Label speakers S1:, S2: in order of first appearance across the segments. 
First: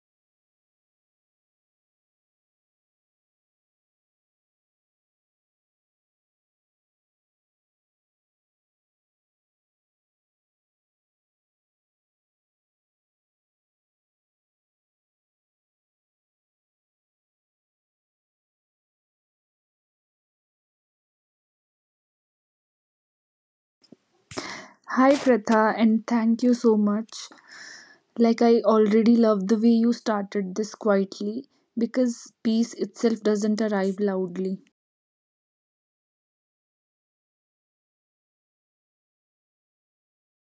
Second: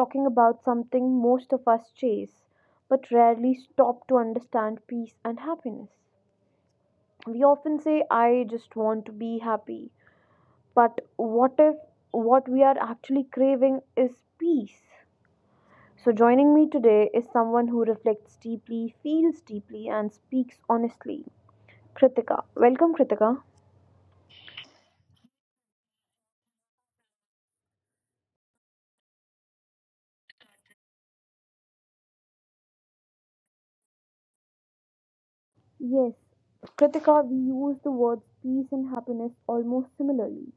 S1: talking about something most of us chase, but rarely stop to understand peace and happiness. We often say, I just want to be happy. But what if what we are actually craving is peace? So, joining me today is someone who reflects deeply, feels deeply, and speaks honestly. Kritika. Welcome, Kritika.
S2: Hi Pratha, and thank you so much. Like, I already love the way you started this quietly because peace itself doesn't arrive loudly.
S1: Yes, Kritika, we use the words peace and happiness almost similarly,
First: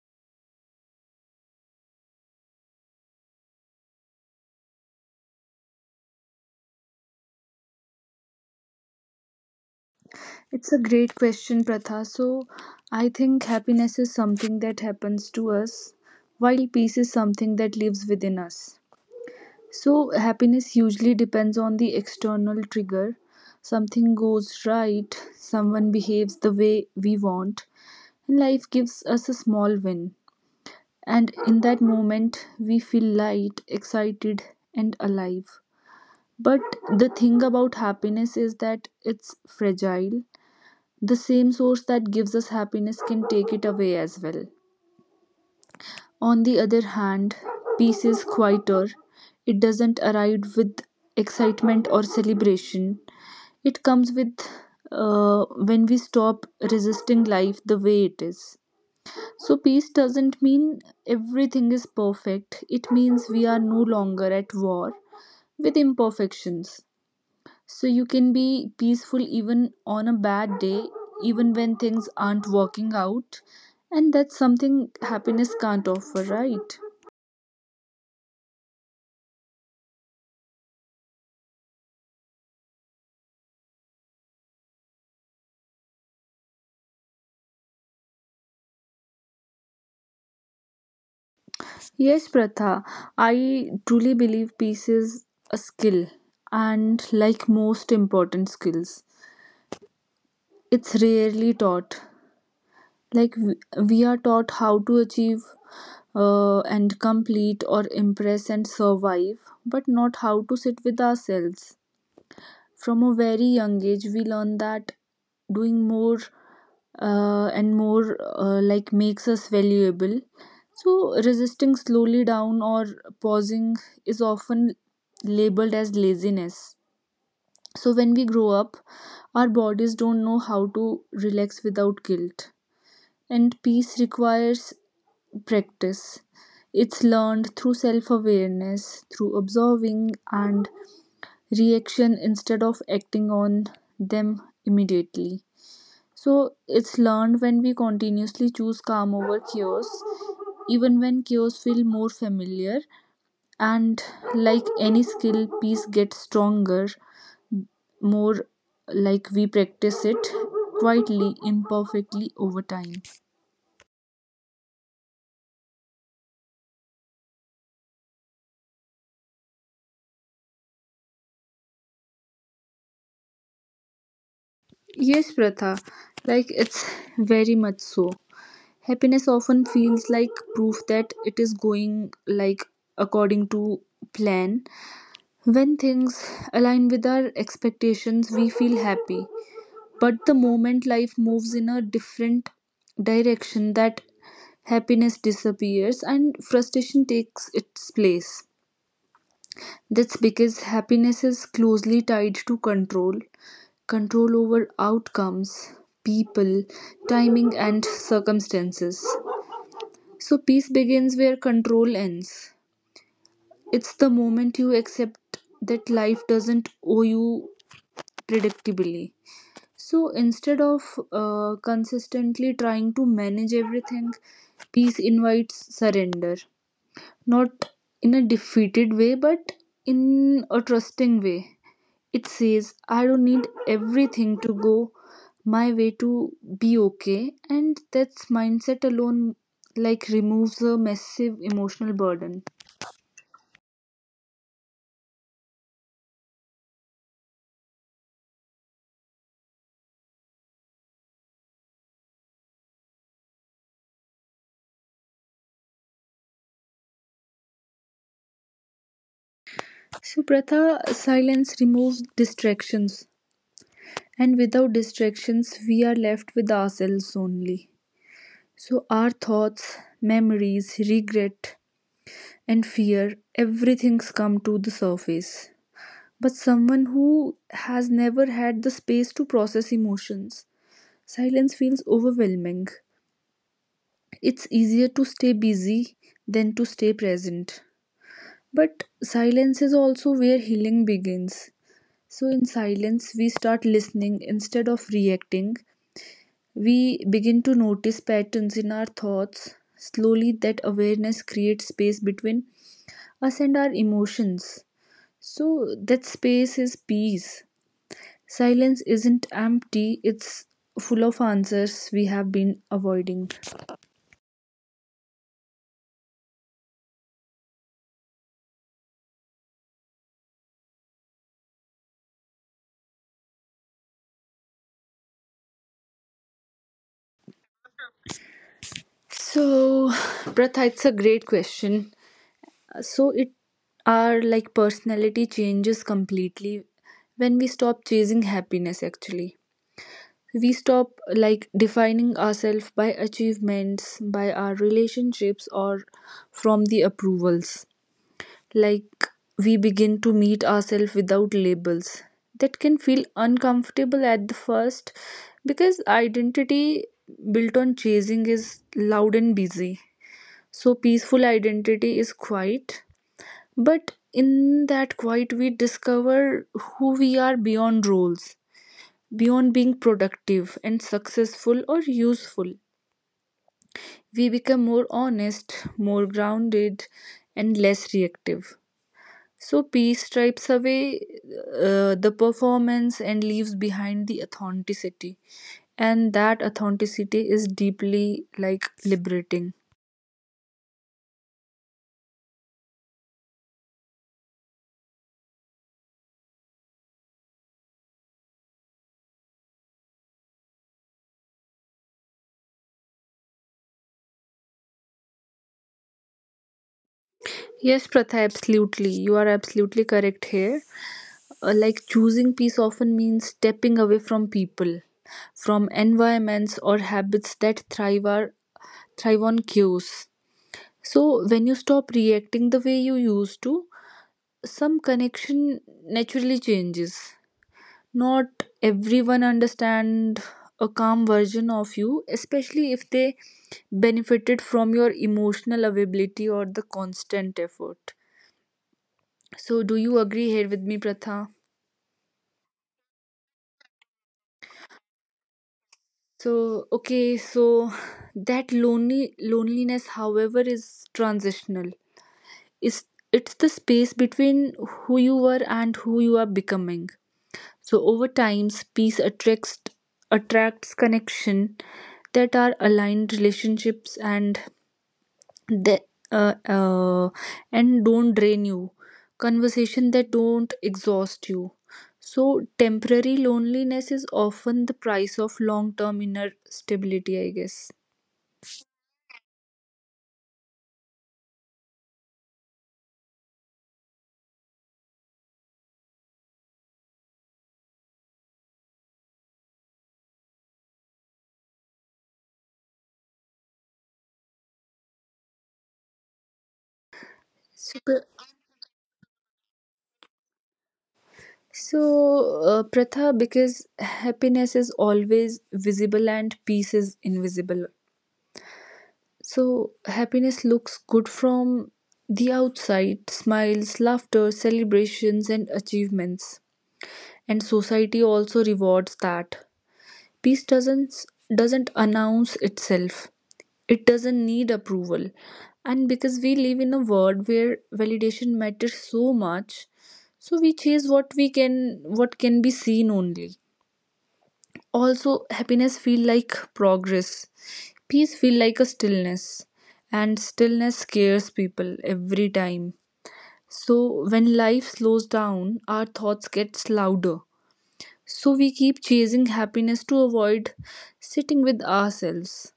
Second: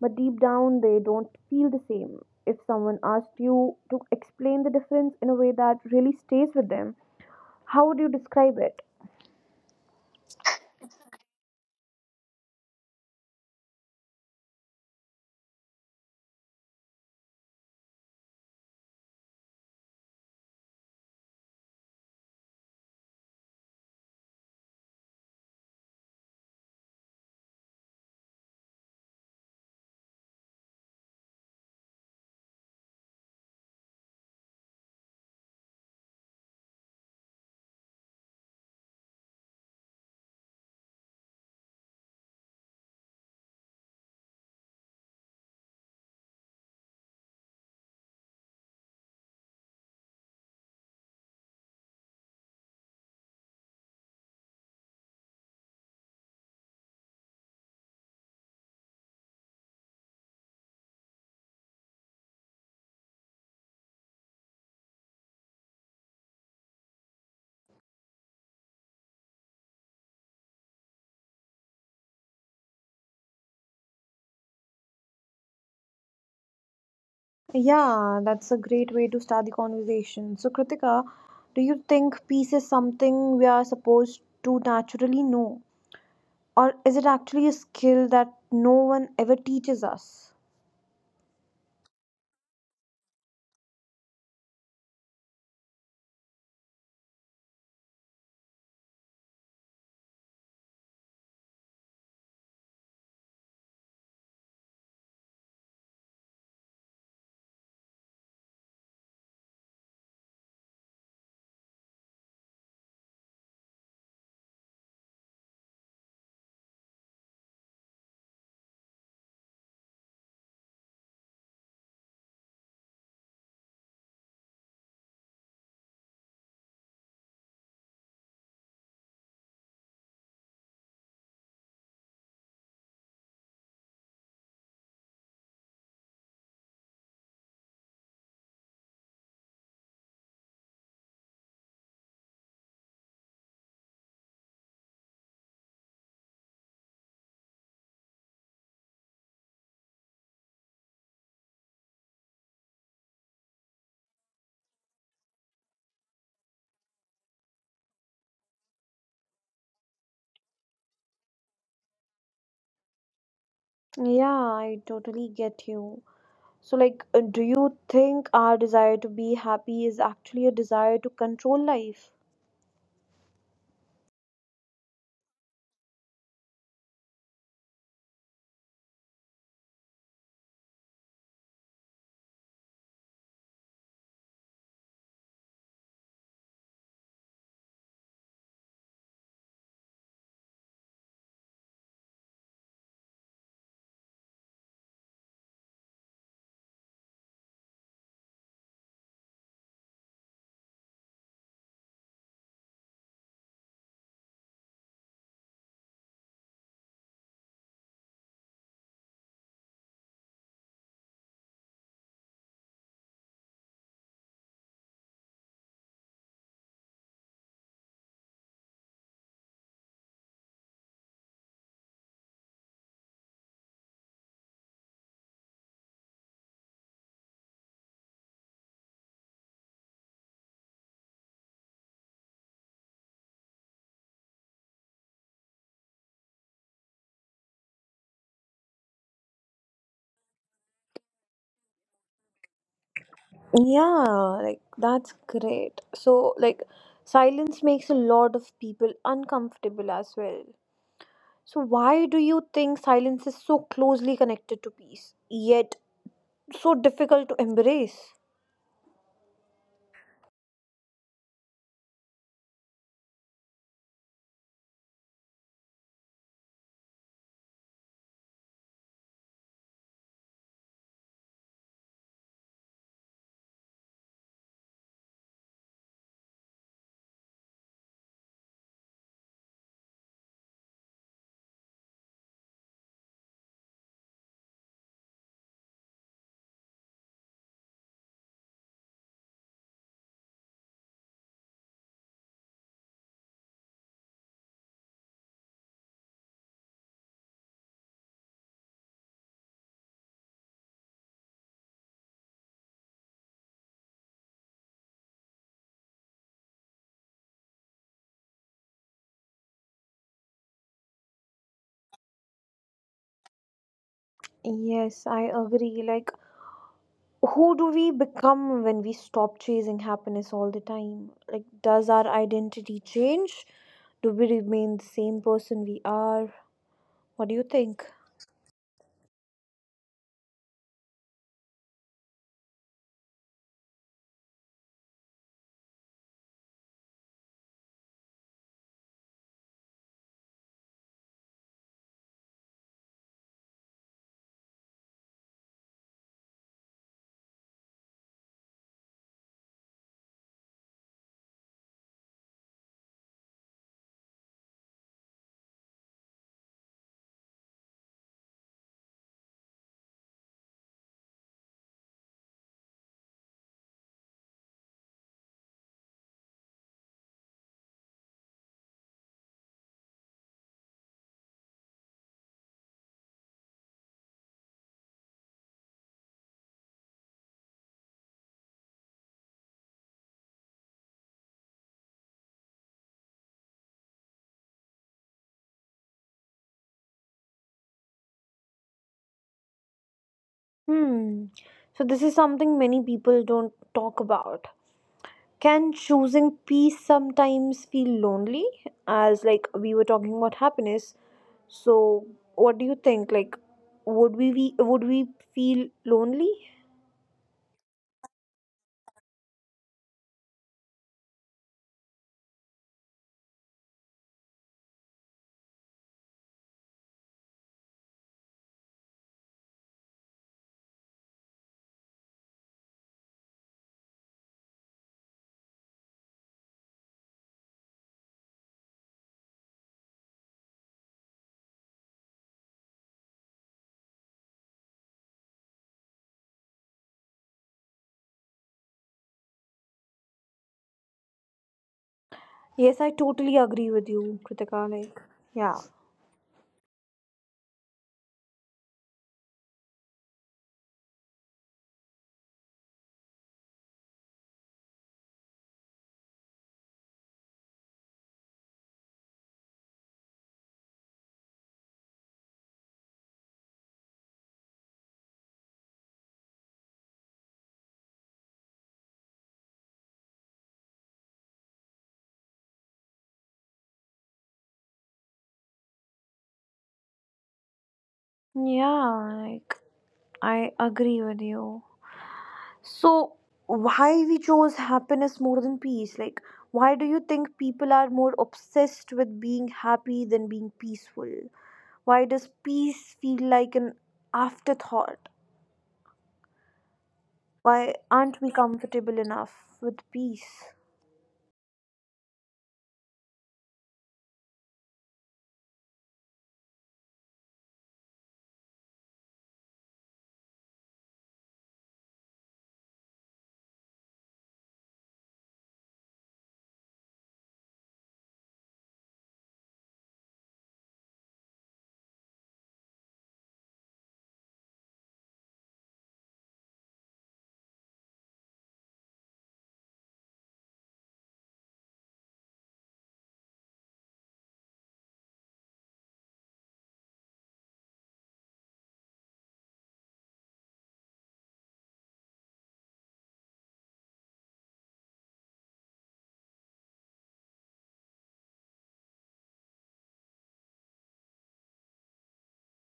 S1: but deep down they don't feel the same. If someone asked you to explain the difference in a way that really stays with them, how would you describe it?
S2: It's a great question, Pratha. So, I think happiness is something that happens to us, while peace is something that lives within us. So, happiness usually depends on the external trigger. Something goes right, someone behaves the way we want, and life gives us a small win. And in that moment, we feel light, excited, and alive. But the thing about happiness is that it's fragile. The same source that gives us happiness can take it away as well. On the other hand, peace is quieter. It doesn't arrive with excitement or celebration. It comes with when we stop resisting life the way it is. So, peace doesn't mean everything is perfect. It means we are no longer at war with imperfections. So, you can be peaceful even on a bad day, even when things aren't working out. And that's something happiness can't offer, right?
S1: Yeah, that's a great way to start the conversation. So, Kritika, do you think peace is something we are supposed to naturally know? Or is it actually a skill that no one ever teaches us?
S2: Yes, Pratha, I truly believe peace is a skill, and like most important skills, it's rarely taught. like we, we are taught how to achieve and complete or impress and survive, but not how to sit with ourselves. From a very young age we learn that doing more and more like makes us valuable. So resisting slowly down or pausing is often labeled as laziness. So when we grow up our bodies don't know how to relax without guilt, and peace requires practice. It's learned through self awareness, through observing and reaction instead of acting on them immediately. So, it's learned when we continuously choose calm over chaos, even when chaos feels more familiar. And like any skill, peace gets stronger more like we practice it quietly, imperfectly over time.
S1: Yeah, I totally get you. So, like, do you think our desire to be happy is actually a desire to control life?
S2: Yes, Pratha, like it's very much so. Happiness often feels like proof that it is going like according to plan. When things align with our expectations, we feel happy. But the moment life moves in a different direction, that happiness disappears and frustration takes its place. That's because happiness is closely tied to control over outcomes, people, timing, and circumstances. So peace begins where control ends. It's the moment you accept that life doesn't owe you predictably. So instead of consistently trying to manage everything, peace invites surrender. Not in a defeated way, but in a trusting way. It says, I don't need everything to go my way to be okay. And that mindset alone, like, removes a massive emotional burden.
S1: Yeah, like, that's great. So, like, silence makes a lot of people uncomfortable as well. So, why do you think silence is so closely connected to peace, yet so difficult to embrace?
S2: Supratha, silence removes distractions, and without distractions, we are left with ourselves only. So, our thoughts, memories, regret, and fear everything's come to the surface. But someone who has never had the space to process emotions, silence feels overwhelming. It's easier to stay busy than to stay present. But silence is also where healing begins. So, in silence, we start listening instead of reacting. We begin to notice patterns in our thoughts. Slowly, that awareness creates space between us and our emotions. So, that space is peace. Silence isn't empty, it's full of answers we have been avoiding.
S1: Yes, I agree. Like, who do we become when we stop chasing happiness all the time? Like, does our identity change? Do we remain the same person we are? What do you think?
S2: So, Pratha, it's a great question. So, it our like personality changes completely when we stop chasing happiness. Actually, we stop like defining ourselves by achievements, by our relationships, or from the approvals. Like, we begin to meet ourselves without labels. That can feel uncomfortable at the first, because identity built on chasing is loud and busy, so peaceful identity is quiet. But in that quiet we discover who we are beyond roles. Beyond being productive and successful or useful, we become more honest, more grounded, and less reactive. So, peace stripes away the performance and leaves behind the authenticity. And that authenticity is deeply like liberating.
S1: Hmm. So, this is something many people don't talk about. Can choosing peace sometimes feel lonely? As, like, we were talking about happiness. So, what do you think? Like, would we feel lonely?
S2: Yes, Pratha, absolutely. You are absolutely correct here. Like choosing peace often means stepping away from people, from environments or habits that thrive on cues. So when you stop reacting the way you used to, some connection naturally changes. Not everyone understand a calm version of you, especially if they benefited from your emotional availability or the constant effort. So do you agree here with me, Pratha?
S1: Yes, I totally agree with you, Kritika. Like, yeah.
S2: So, okay, so that lonely loneliness, however, is transitional. It's, it's the space between who you were and who you are becoming. So over time, peace attracts connection that are aligned relationships and that uh, uh, and don't drain you. Conversation that don't exhaust you. So temporary loneliness is often the price of long-term inner stability, I guess.
S1: Yeah, like I agree with you. So, why we chose happiness more than peace? Like, why do you think people are more obsessed with being happy than being peaceful? Why does peace feel like an afterthought? Why
S2: So, pr-
S1: aren't we comfortable enough with peace?
S2: Pratha, because happiness is always visible and peace is invisible. So, happiness looks good from the outside: smiles, laughter, celebrations, and achievements. And society also rewards that. Peace doesn't announce itself. It doesn't need approval. And because we live in a world where validation matters so much, so we chase what we can what can be seen only. Also, happiness feel like progress. Peace feel like a stillness. And stillness scares people every time. So when life slows down, our thoughts gets louder, so we keep chasing happiness to avoid sitting with ourselves.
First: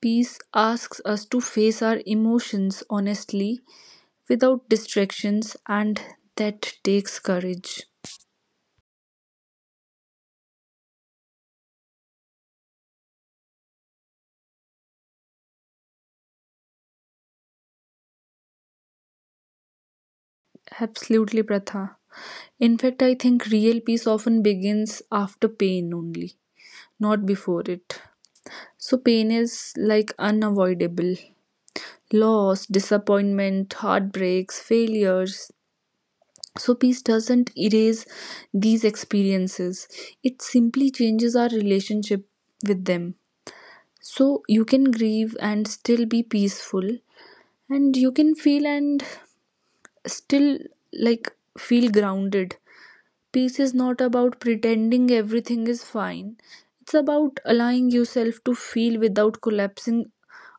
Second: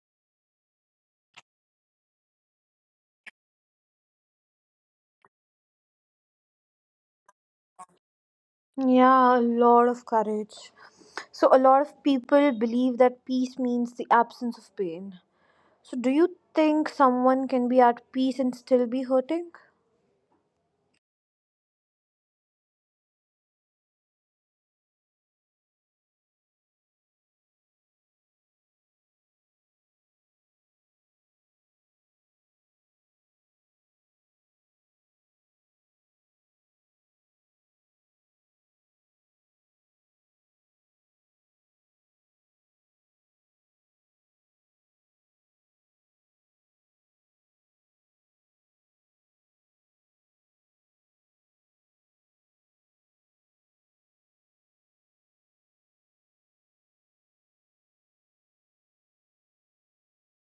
S2: Peace asks us to face our emotions honestly without distractions, and that takes courage.
S1: Yeah, a lot of courage. So, a lot of people believe that peace means the absence of pain. So, do you think someone can be at peace and still be hurting?
S2: Absolutely, Pratha. In fact, I think real peace often begins after pain only, not before it. So, pain is like unavoidable: loss, disappointment, heartbreaks, failures. So, peace doesn't erase these experiences, it simply changes our relationship with them. So, you can grieve and still be peaceful, and you can feel and still like feel grounded. Peace is not about pretending everything is fine, it's about allowing yourself to feel without collapsing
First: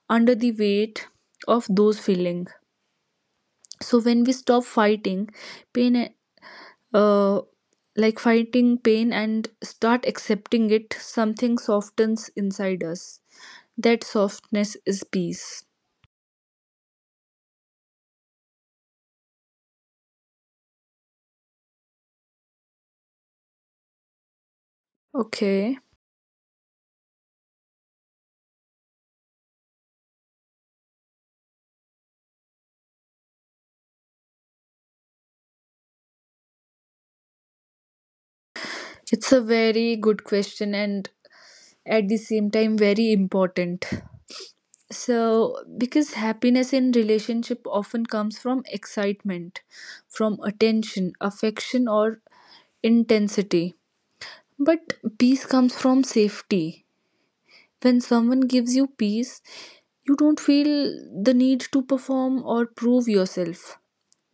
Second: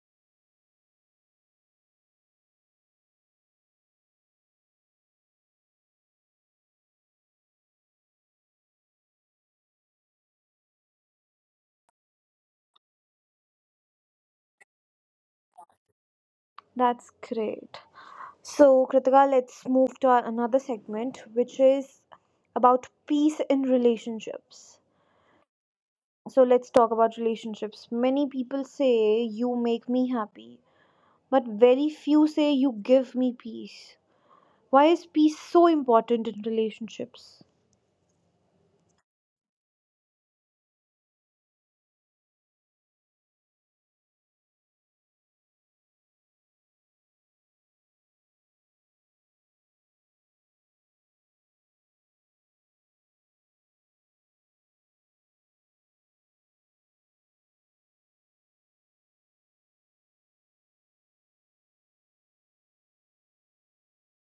S2: under the weight of those feelings. So, when we stop fighting pain uh, like fighting pain and start accepting it, something softens inside us. That softness is peace.
S1: That's great. So, Kritika, let's move to our another segment, which is about peace in relationships.
S2: Okay.
S1: So, let's talk about relationships. Many people say, you make me happy, but very few say, you give me peace. Why is peace so important in relationships?
S2: It's a very good question and at the same time very important. So, because happiness in relationship often comes from excitement, from attention, affection or intensity. But peace comes from safety. When someone gives you peace, you don't feel the need to perform or prove yourself.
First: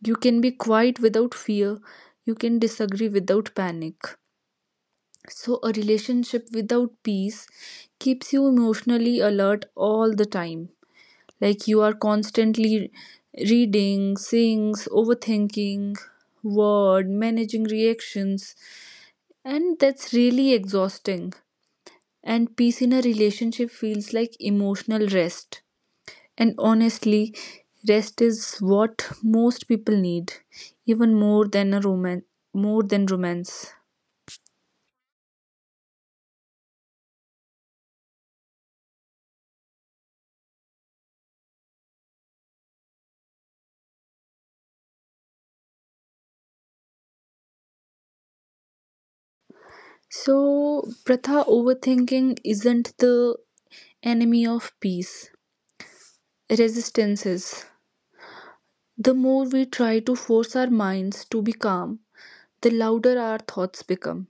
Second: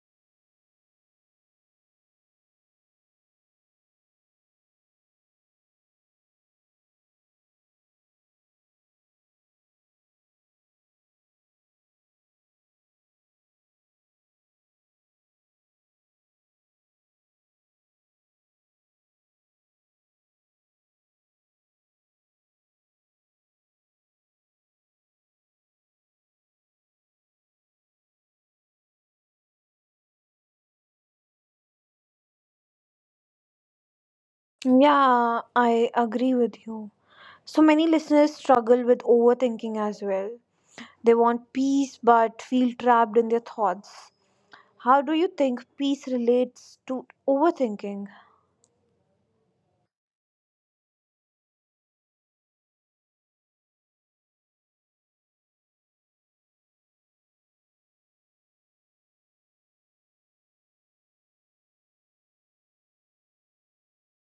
S2: You can be quiet without fear. You can disagree without panic. So, a relationship without peace keeps you emotionally alert all the time. Like you are constantly reading, seeing, overthinking, word, managing reactions. And that's really exhausting. And peace in a relationship feels like emotional rest. And honestly, rest is what most people need, even more than a romance, more than romance.
S1: Yeah, I agree with you. So many listeners struggle with overthinking as well. They want peace but feel trapped in their thoughts. How do you think peace relates to overthinking?
S2: So, Pratha, overthinking isn't the enemy of peace. Resistance is. The more we try to force our minds to be calm, the louder our thoughts become.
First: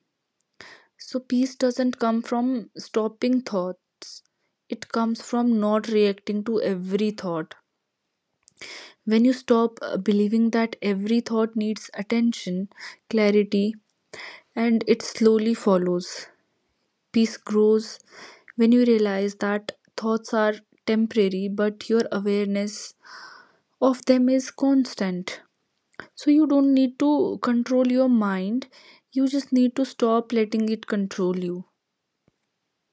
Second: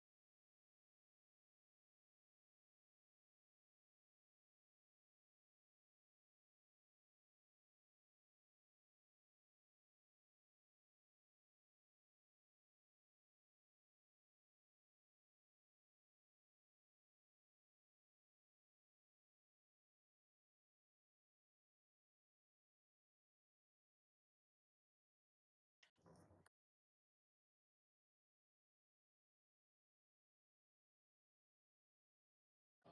S2: So, peace doesn't come from stopping thoughts, it comes from not reacting to every thought. When you stop believing that every thought needs attention, clarity, and it slowly follows. Peace grows when you realize that thoughts are temporary, but your awareness of them is constant. So you don't need to control your mind, you just need to stop letting it control you.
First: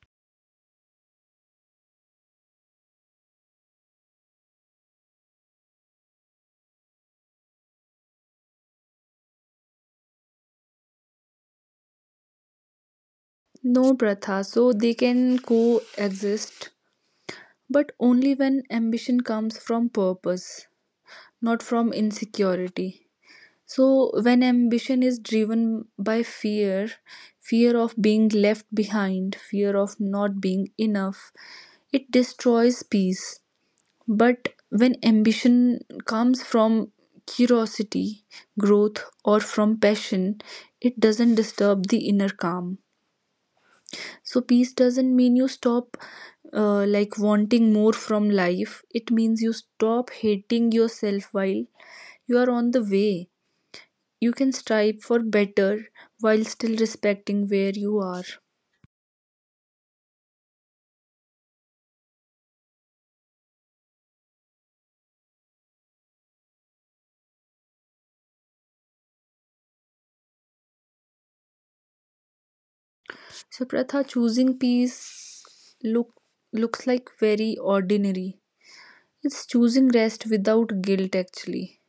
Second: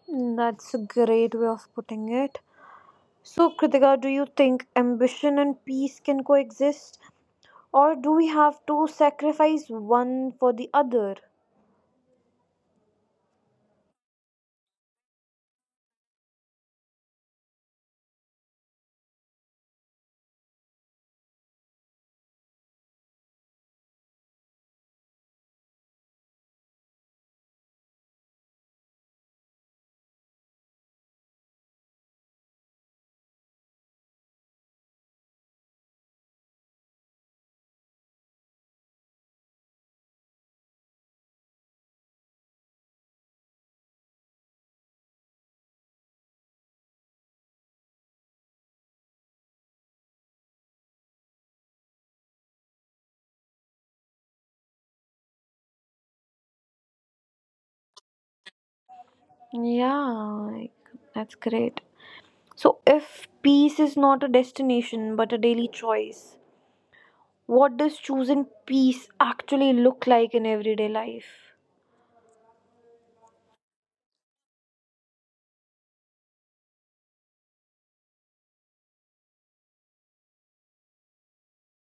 S1: That's a great way of putting it. So, Kritika, do you think ambition and peace can coexist? Or do we have to sacrifice one for the other?
S2: No, Pratha, so they can coexist, but only when ambition comes from purpose, not from insecurity. So, when ambition is driven by fear, fear of being left behind, fear of not being enough, it destroys peace. But when ambition comes from curiosity, growth, or from passion, it doesn't disturb the inner calm. So, peace doesn't mean you stop like wanting more from life, it means you stop hating yourself while you are on the way. You can strive for better while still respecting where you are.
S1: Yeah, like, that's great. So, if peace is not a destination but a daily choice, what does choosing peace actually look like in everyday life?
S2: So Pratha, choosing peace looks like very ordinary. It's choosing rest without guilt actually.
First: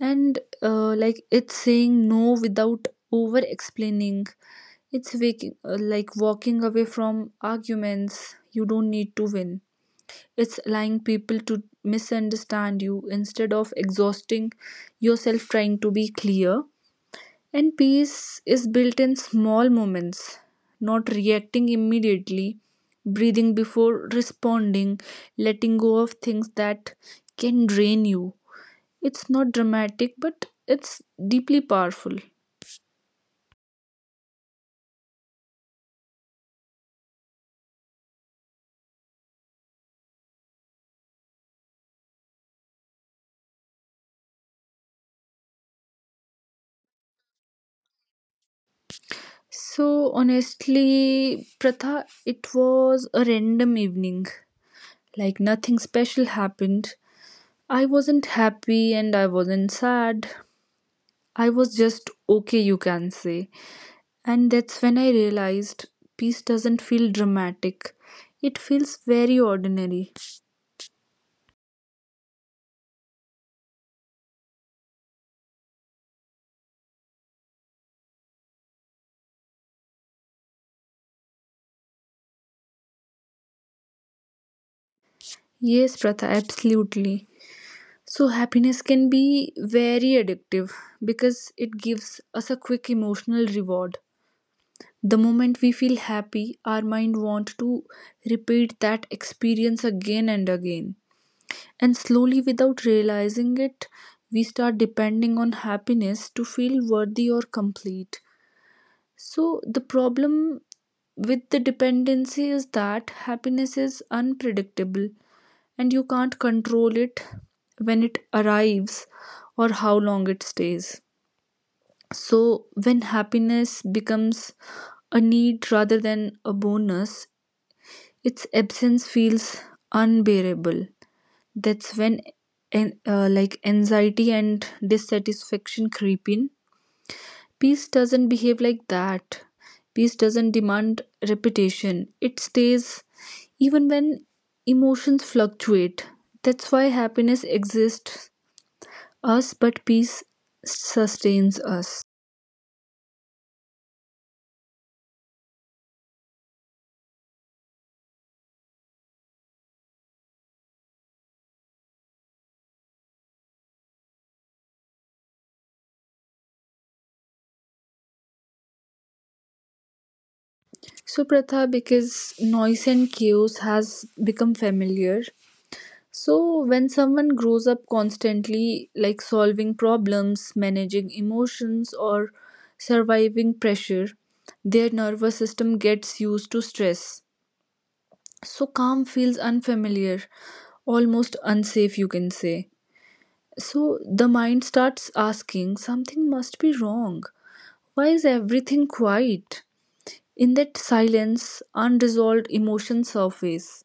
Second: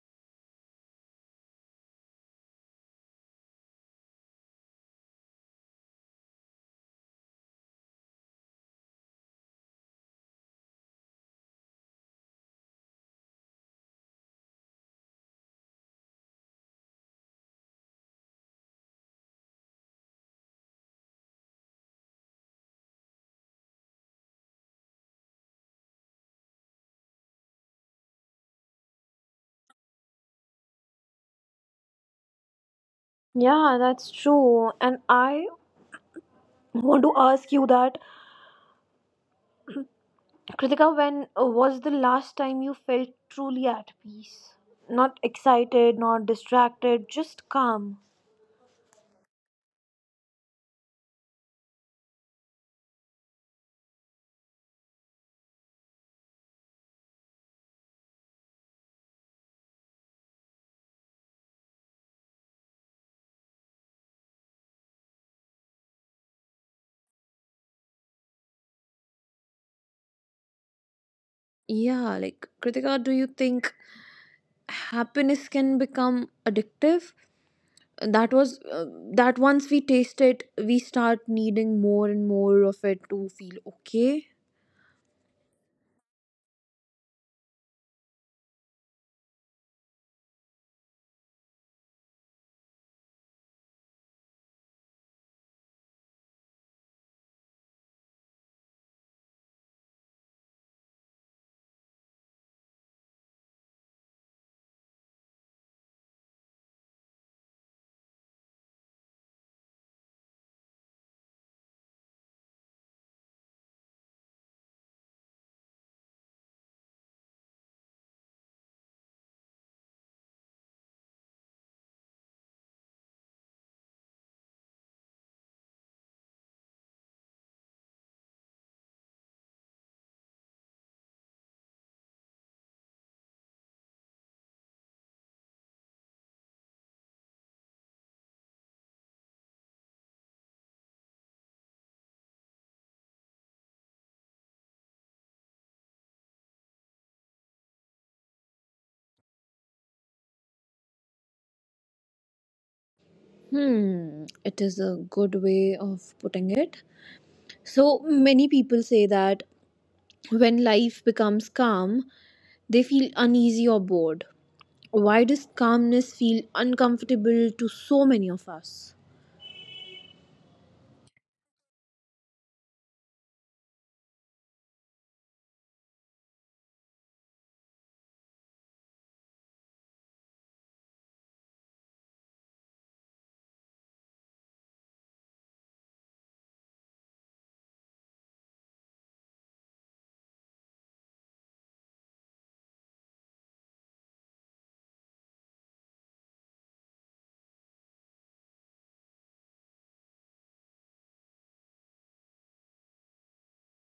S2: And like it's saying no without over explaining. Like walking away from arguments you don't need to win. It's allowing people to misunderstand you instead of exhausting yourself trying to be clear. And peace is built in small moments, not reacting immediately, breathing before responding, letting go of things that can drain you. It's not dramatic, but it's deeply powerful.
S1: Yeah, that's true. And I want to ask you that, Kritika, when was the last time you felt truly at peace? Not excited, not distracted, just calm.
S2: So, honestly, Pratha, it was a random evening. Like nothing special happened. I wasn't happy and I wasn't sad. I was just okay, you can say. And that's when I realized peace doesn't feel dramatic, it feels very ordinary.
S1: Yeah, like Kritika, do you think happiness can become addictive? That was that once we taste it, we start needing more and more of it to feel okay.
S2: Yes, Pratha, absolutely. So, happiness can be very addictive because it gives us a quick emotional reward. The moment we feel happy, our mind wants to repeat that experience again and again. And slowly, without realizing it, we start depending on happiness to feel worthy or complete. So, the problem with the dependency is that happiness is unpredictable and you can't control it when it arrives or how long it stays. So, when happiness becomes a need rather than a bonus, its absence feels unbearable. That's when like anxiety and dissatisfaction creep in. Peace doesn't behave like that. Peace doesn't demand repetition. It stays even when emotions fluctuate. That's why happiness exists us, but peace sustains us.
S1: Hmm, it is a good way of putting it. So many people say that when life becomes calm, they feel uneasy or bored. Why does calmness feel uncomfortable to so many of us?
S2: So, Pratha, because noise and chaos has become familiar. So, when someone grows up constantly, like solving problems, managing emotions, or surviving pressure, their nervous system gets used to stress. So calm feels unfamiliar, almost unsafe, you can say. So the mind starts asking, something must be wrong. Why is everything quiet? In that silence, unresolved emotions surface.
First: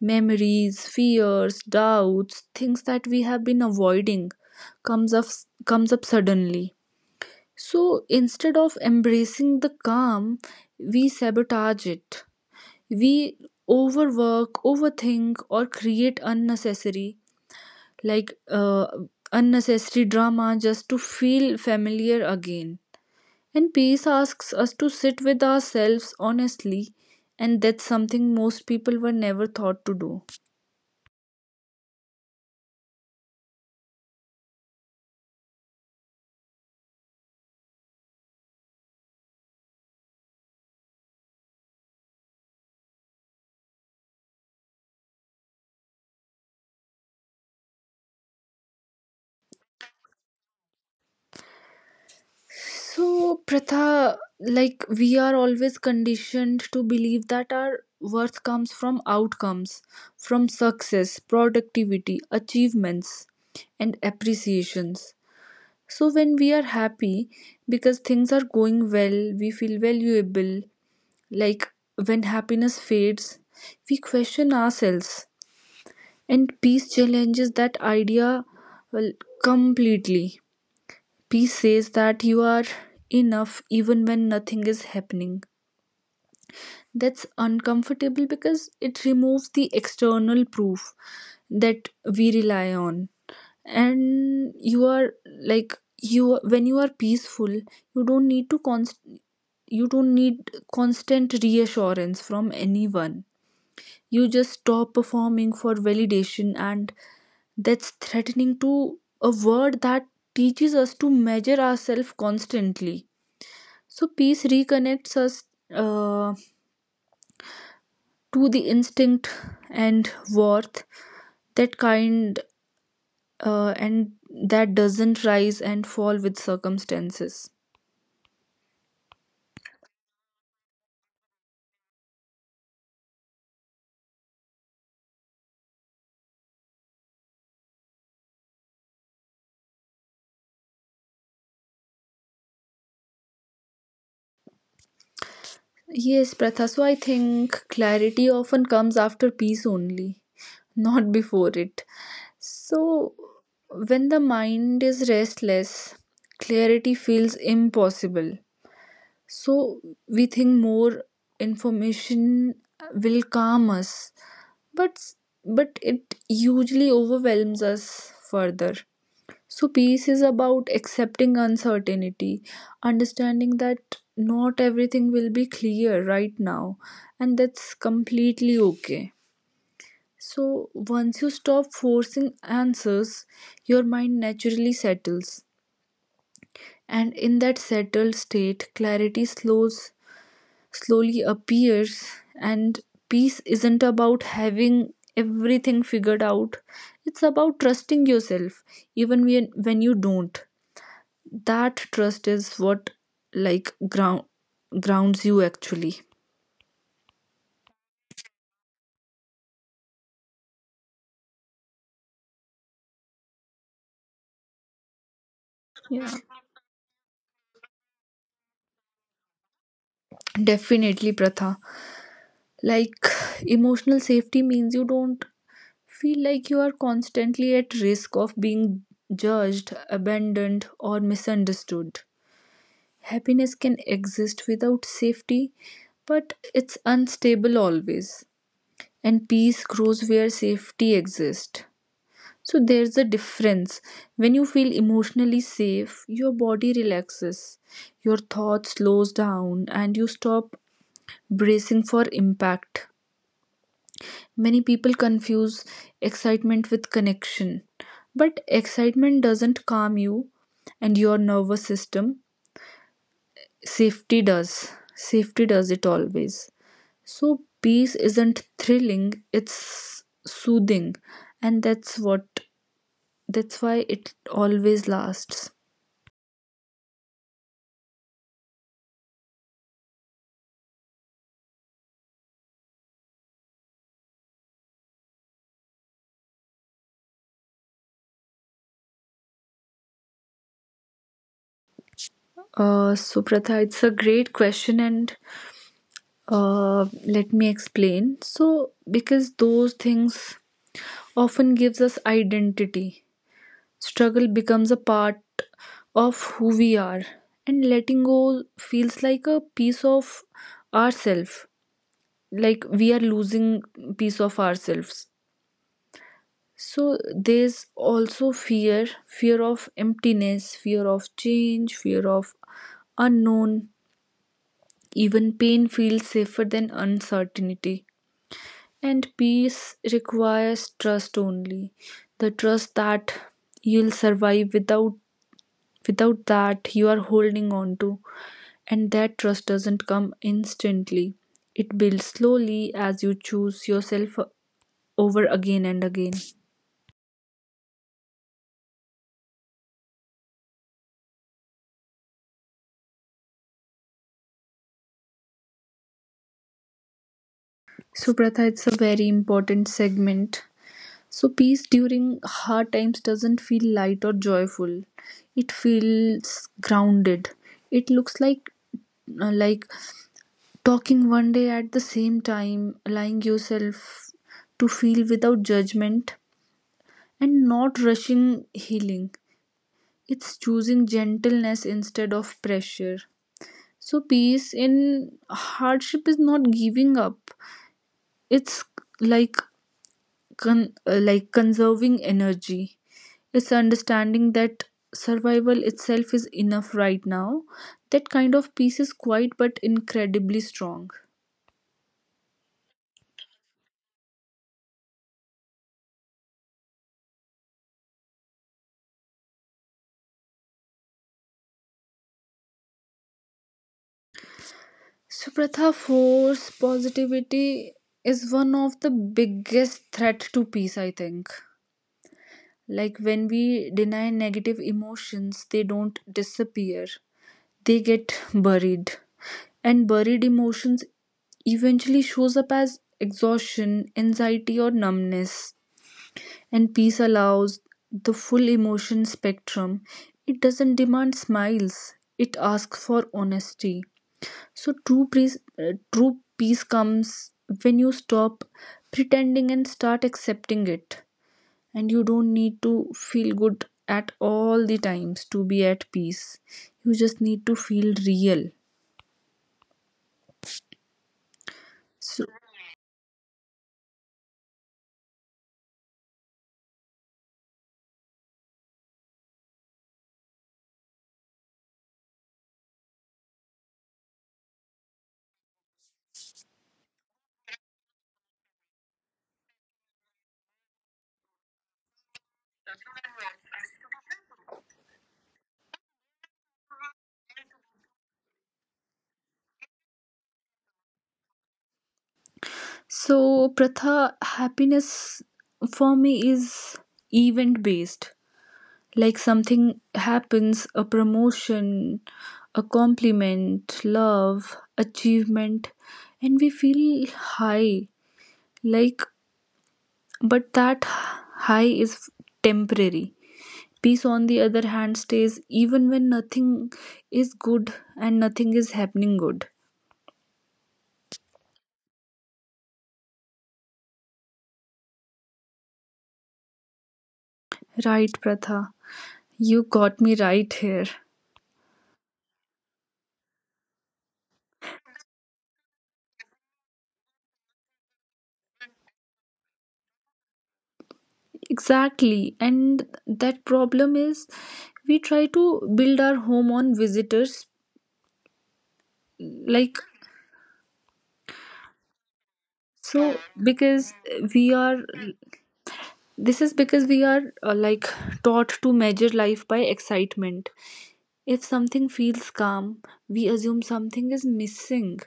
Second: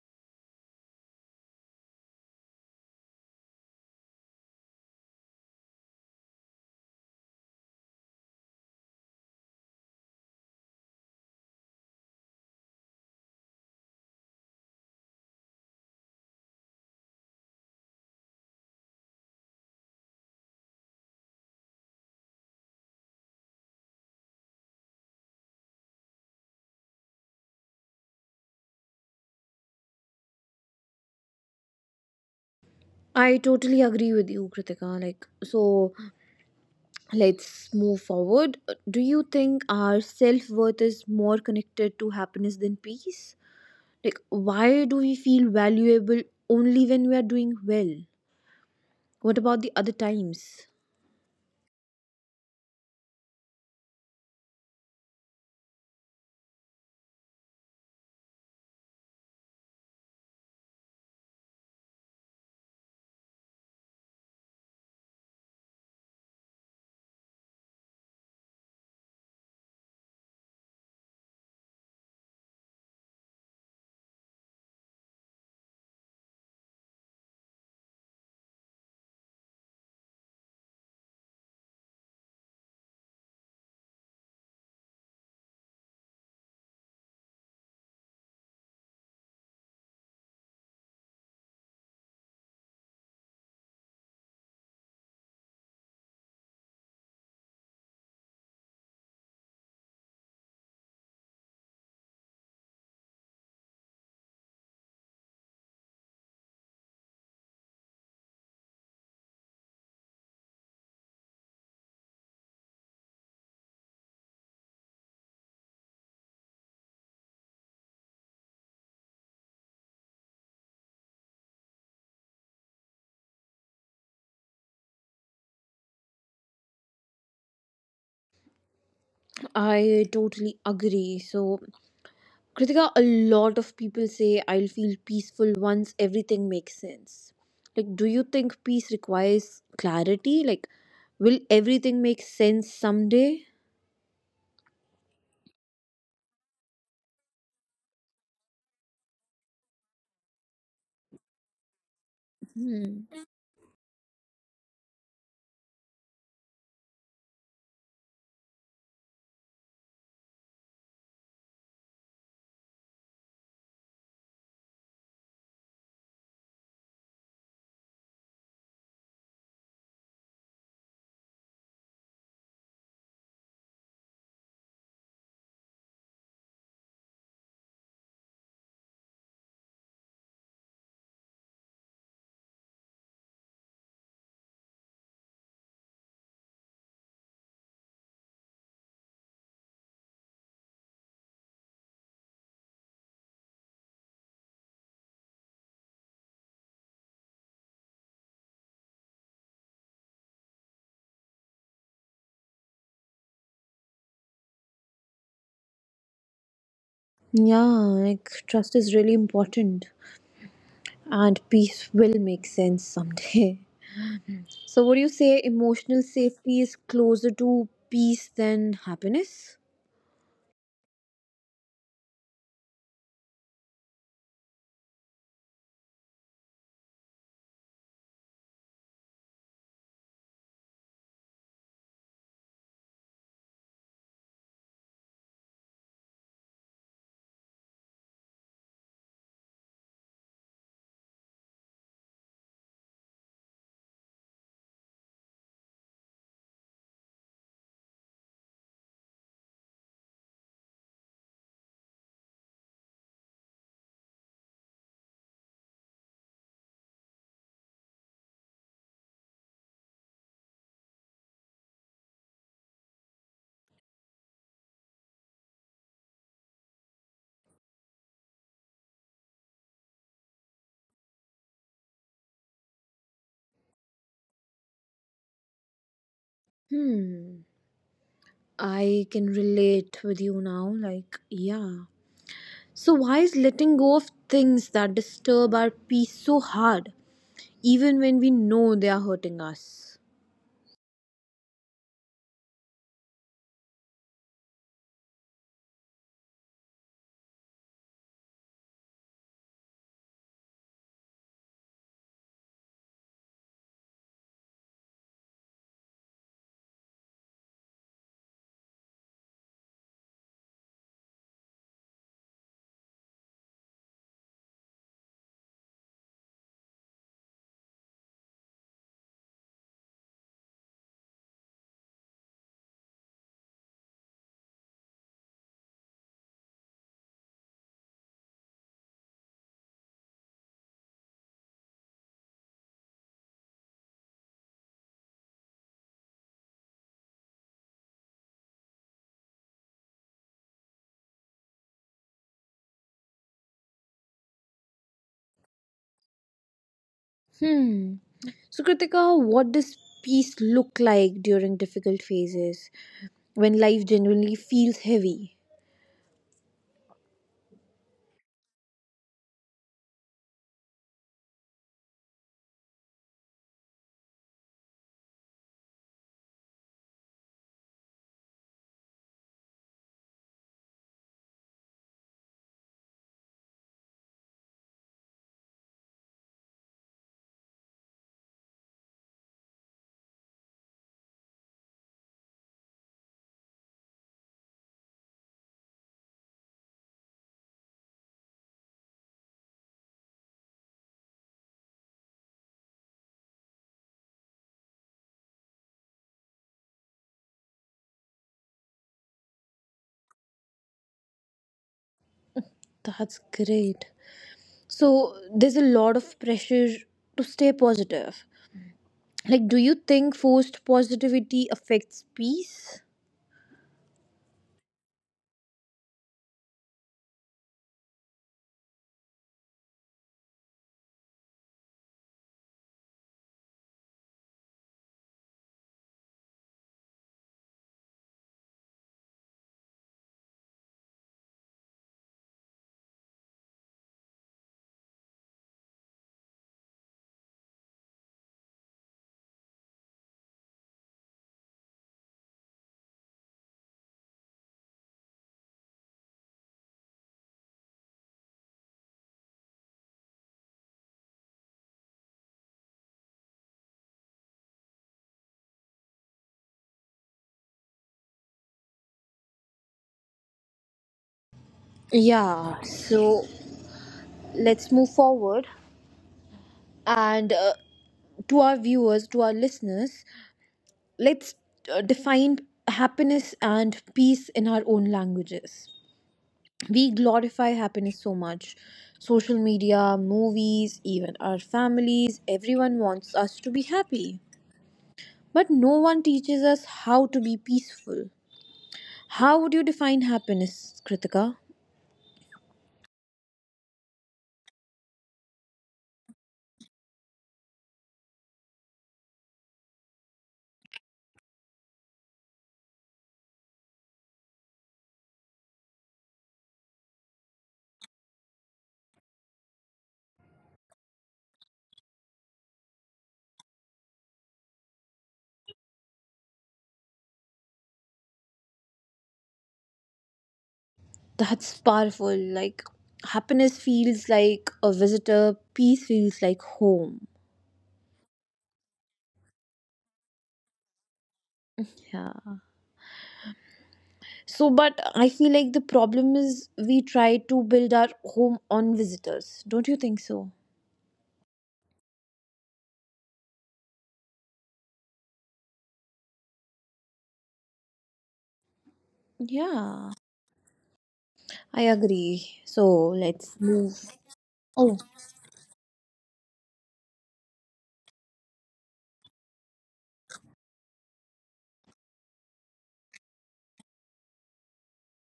S2: Memories, fears, doubts, things that we have been avoiding comes up comes up suddenly. So instead of embracing the calm, we sabotage it we Overwork, overthink, or create unnecessary, like uh, unnecessary drama just to feel familiar again. And peace asks us to sit with ourselves honestly, and that's something most people were never thought to do.
S1: I totally agree with you, Kritika. Like, so let's move forward. Do you think our self worth is more connected to happiness than peace? Like, why do we feel valuable only when we are doing well? What about the other times?
S2: So, Pratha, like we are always conditioned to believe that our worth comes from outcomes, from success, productivity, achievements, and appreciations. So when we are happy because things are going well, we feel valuable. Like when happiness fades, we question ourselves. And peace challenges that idea, well, completely. Peace says that you are enough even when nothing is happening. That's uncomfortable because it removes the external proof that we rely on. And you are like you when you are peaceful, you don't need to const you don't need constant reassurance from anyone. You just stop performing for validation, and that's threatening to a word that teaches us to measure ourselves constantly. So peace reconnects us. Uh, to the instinct and worth that kind and that doesn't rise and fall with circumstances.
S1: I totally agree. So, Kritika, a lot of people say I'll feel peaceful once everything makes sense. Like, do you think peace requires clarity? Like, will everything make sense someday?
S2: Yes, Pratha. So I think clarity often comes after peace only, not before it.
S1: Hmm.
S2: So when the mind is restless, clarity feels impossible. So we think more information will calm us, but but it usually overwhelms us further. So peace is about accepting uncertainty, understanding that not everything will be clear right now, and that's completely okay. So once you stop forcing answers, your mind naturally settles, and in that settled state clarity slows slowly appears. And peace isn't about having everything figured out, it's about trusting yourself even when you don't. That trust is what like ground grounds you actually.
S1: Yeah, like, trust is really important, and peace will make sense someday. So, would you say emotional safety is closer to peace than happiness?
S2: Definitely, Pratha. Like, emotional safety means you don't feel like you are constantly at risk of being judged, abandoned, or misunderstood. Happiness can exist without safety, but it's unstable always. And peace grows where safety exists. So there's a difference. When you feel emotionally safe, your body relaxes, your thoughts slows down, and you stop bracing for impact. Many people confuse excitement with connection, but excitement doesn't calm you and your nervous system. Safety does. Safety does it always. So peace isn't thrilling, it's soothing, and that's what that's why it always lasts.
S1: Hmm, I can relate with you now. Like, yeah. So, why is letting go of things that disturb our peace so hard, even when we know they are hurting us?
S2: So Pratha, it's a great question, and uh, let me explain. So because those things often gives us identity, struggle becomes a part of who we are, and letting go feels like a piece of ourself, like we are losing piece of ourselves. So there's also fear, fear of emptiness, fear of change, fear of unknown. Even pain feels safer than uncertainty, and peace requires trust only, the trust that you'll survive without, without that you are holding on to. And that trust doesn't come instantly, it builds slowly as you choose yourself over again and again.
S1: Hmm. So, Kritika, what does peace look like during difficult phases when life genuinely feels heavy?
S2: So Pratha, it's a very important segment. So peace during hard times doesn't feel light or joyful. It feels grounded. It looks like like talking one day at the same time, allowing yourself to feel without judgment and not rushing healing. It's choosing gentleness instead of pressure. So peace in hardship is not giving up. It's like like conserving energy. It's understanding that survival itself is enough right now. That kind of peace is quiet but incredibly strong.
S1: That's great. So, there's a lot of pressure to stay positive. Like, do you think forced positivity affects peace?
S2: Supratha, force positivity is one of the biggest threat to peace, I think. Like, when we deny negative emotions, they don't disappear. They get buried, and buried emotions eventually shows up as exhaustion, anxiety, or numbness. And peace allows the full emotion spectrum. It doesn't demand smiles, it asks for honesty. So true peace, true peace comes when you stop pretending and start accepting it. And you don't need to feel good at all the times to be at peace, you just need to feel real. So,
S1: Yeah, so let's move forward. And to our viewers, to our listeners, let's define happiness and peace in our own languages. We glorify happiness so much. Social media, movies, even our families, everyone wants us to be happy. But no one teaches us how to be peaceful. How would you define happiness, Kritika?
S2: so Pratha, happiness for me is event based. Like something happens, a promotion, a compliment, love, achievement, and we feel high. Like, but that high is temporary. Peace, on the other hand, stays even when nothing is good and nothing is happening good.
S1: That's powerful. Like, happiness feels like a visitor, peace feels like home.
S2: Right, Pratha. You got me right here.
S1: Yeah. So, but I feel like the problem is we try to build our home on visitors. Don't you think so?
S2: Exactly. And that problem is we try to build our home on visitors. Like,
S1: Yeah, I agree. So
S2: so
S1: let's move.
S2: because we
S1: Oh,
S2: are, this is because we are like taught to measure life by excitement. If something feels calm, we assume something is missing.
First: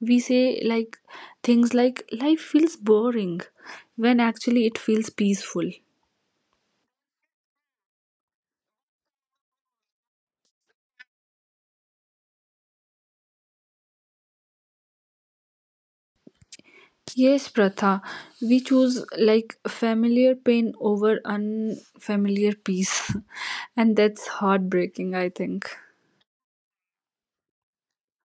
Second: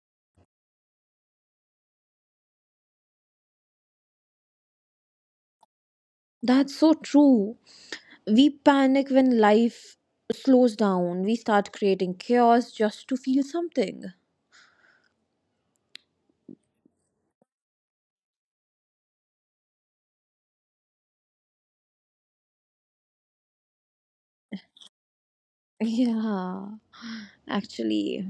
S2: We say like things like life feels boring when actually it feels peaceful.
S1: that's so true. We panic when life slows down. We start creating chaos just to feel something.
S2: Yes, Pratha, we choose like familiar pain over unfamiliar peace, and that's heartbreaking, I think.
S1: Yeah, actually,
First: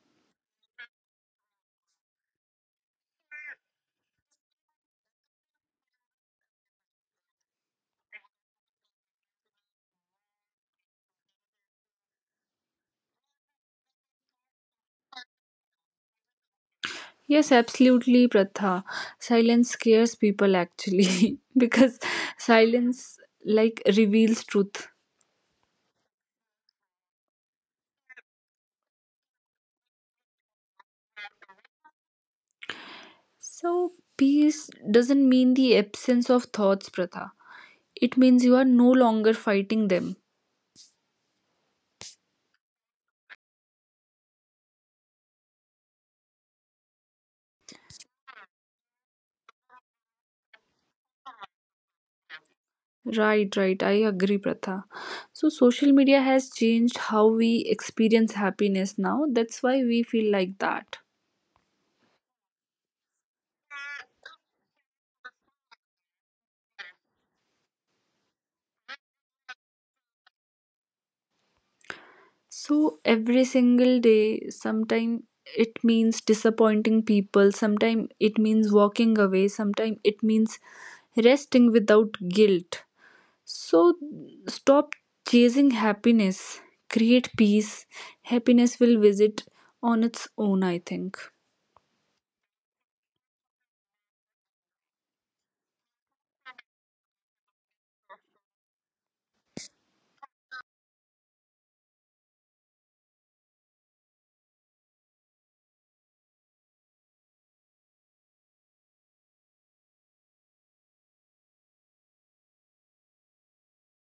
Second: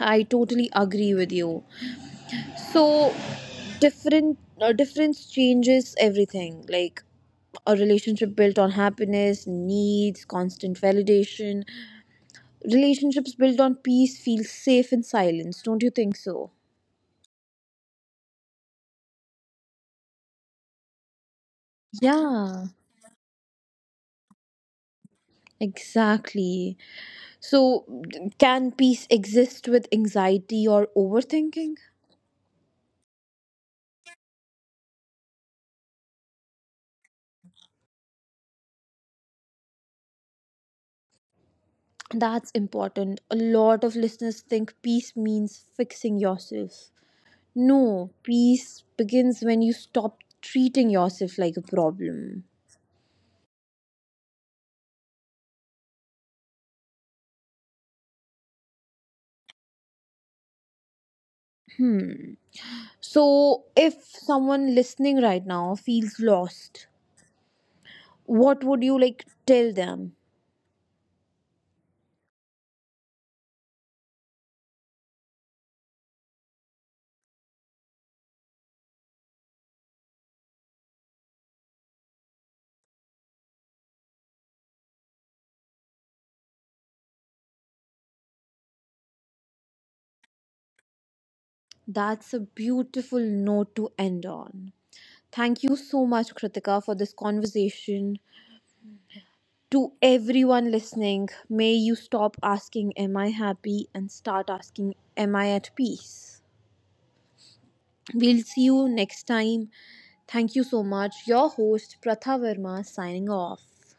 S1: I totally agree with you. So, different difference changes everything, like a relationship built on happiness needs constant validation, relationships built on peace feel safe in silence, don't you think so?
S2: Yes, absolutely, Pratha. Silence scares people actually because
S1: Yeah,
S2: silence like reveals truth.
S1: exactly. So, can peace exist with anxiety or overthinking?
S2: So, peace doesn't mean the absence of thoughts, Pratha. It means you are no longer fighting them.
S1: That's important. A lot of listeners think peace means fixing yourself. No, peace begins when you stop treating yourself like a problem.
S2: Right, right. I agree, Pratha. So, social media has changed how we experience happiness now. That's why we feel like that.
S1: So, if someone listening right now feels lost, what would you like tell them?
S2: So, every single day, sometimes it means disappointing people, sometimes it means walking away, sometimes it means resting without guilt. So, stop chasing happiness, create peace. Happiness will visit on its own, I think.
S1: That's a beautiful note to end on. Thank you so much, Kritika, for this conversation. To everyone listening, may you stop asking, am I happy? And start asking, am I at peace? We'll see you next time. Thank you so much. Your host, Pratha Verma, signing off.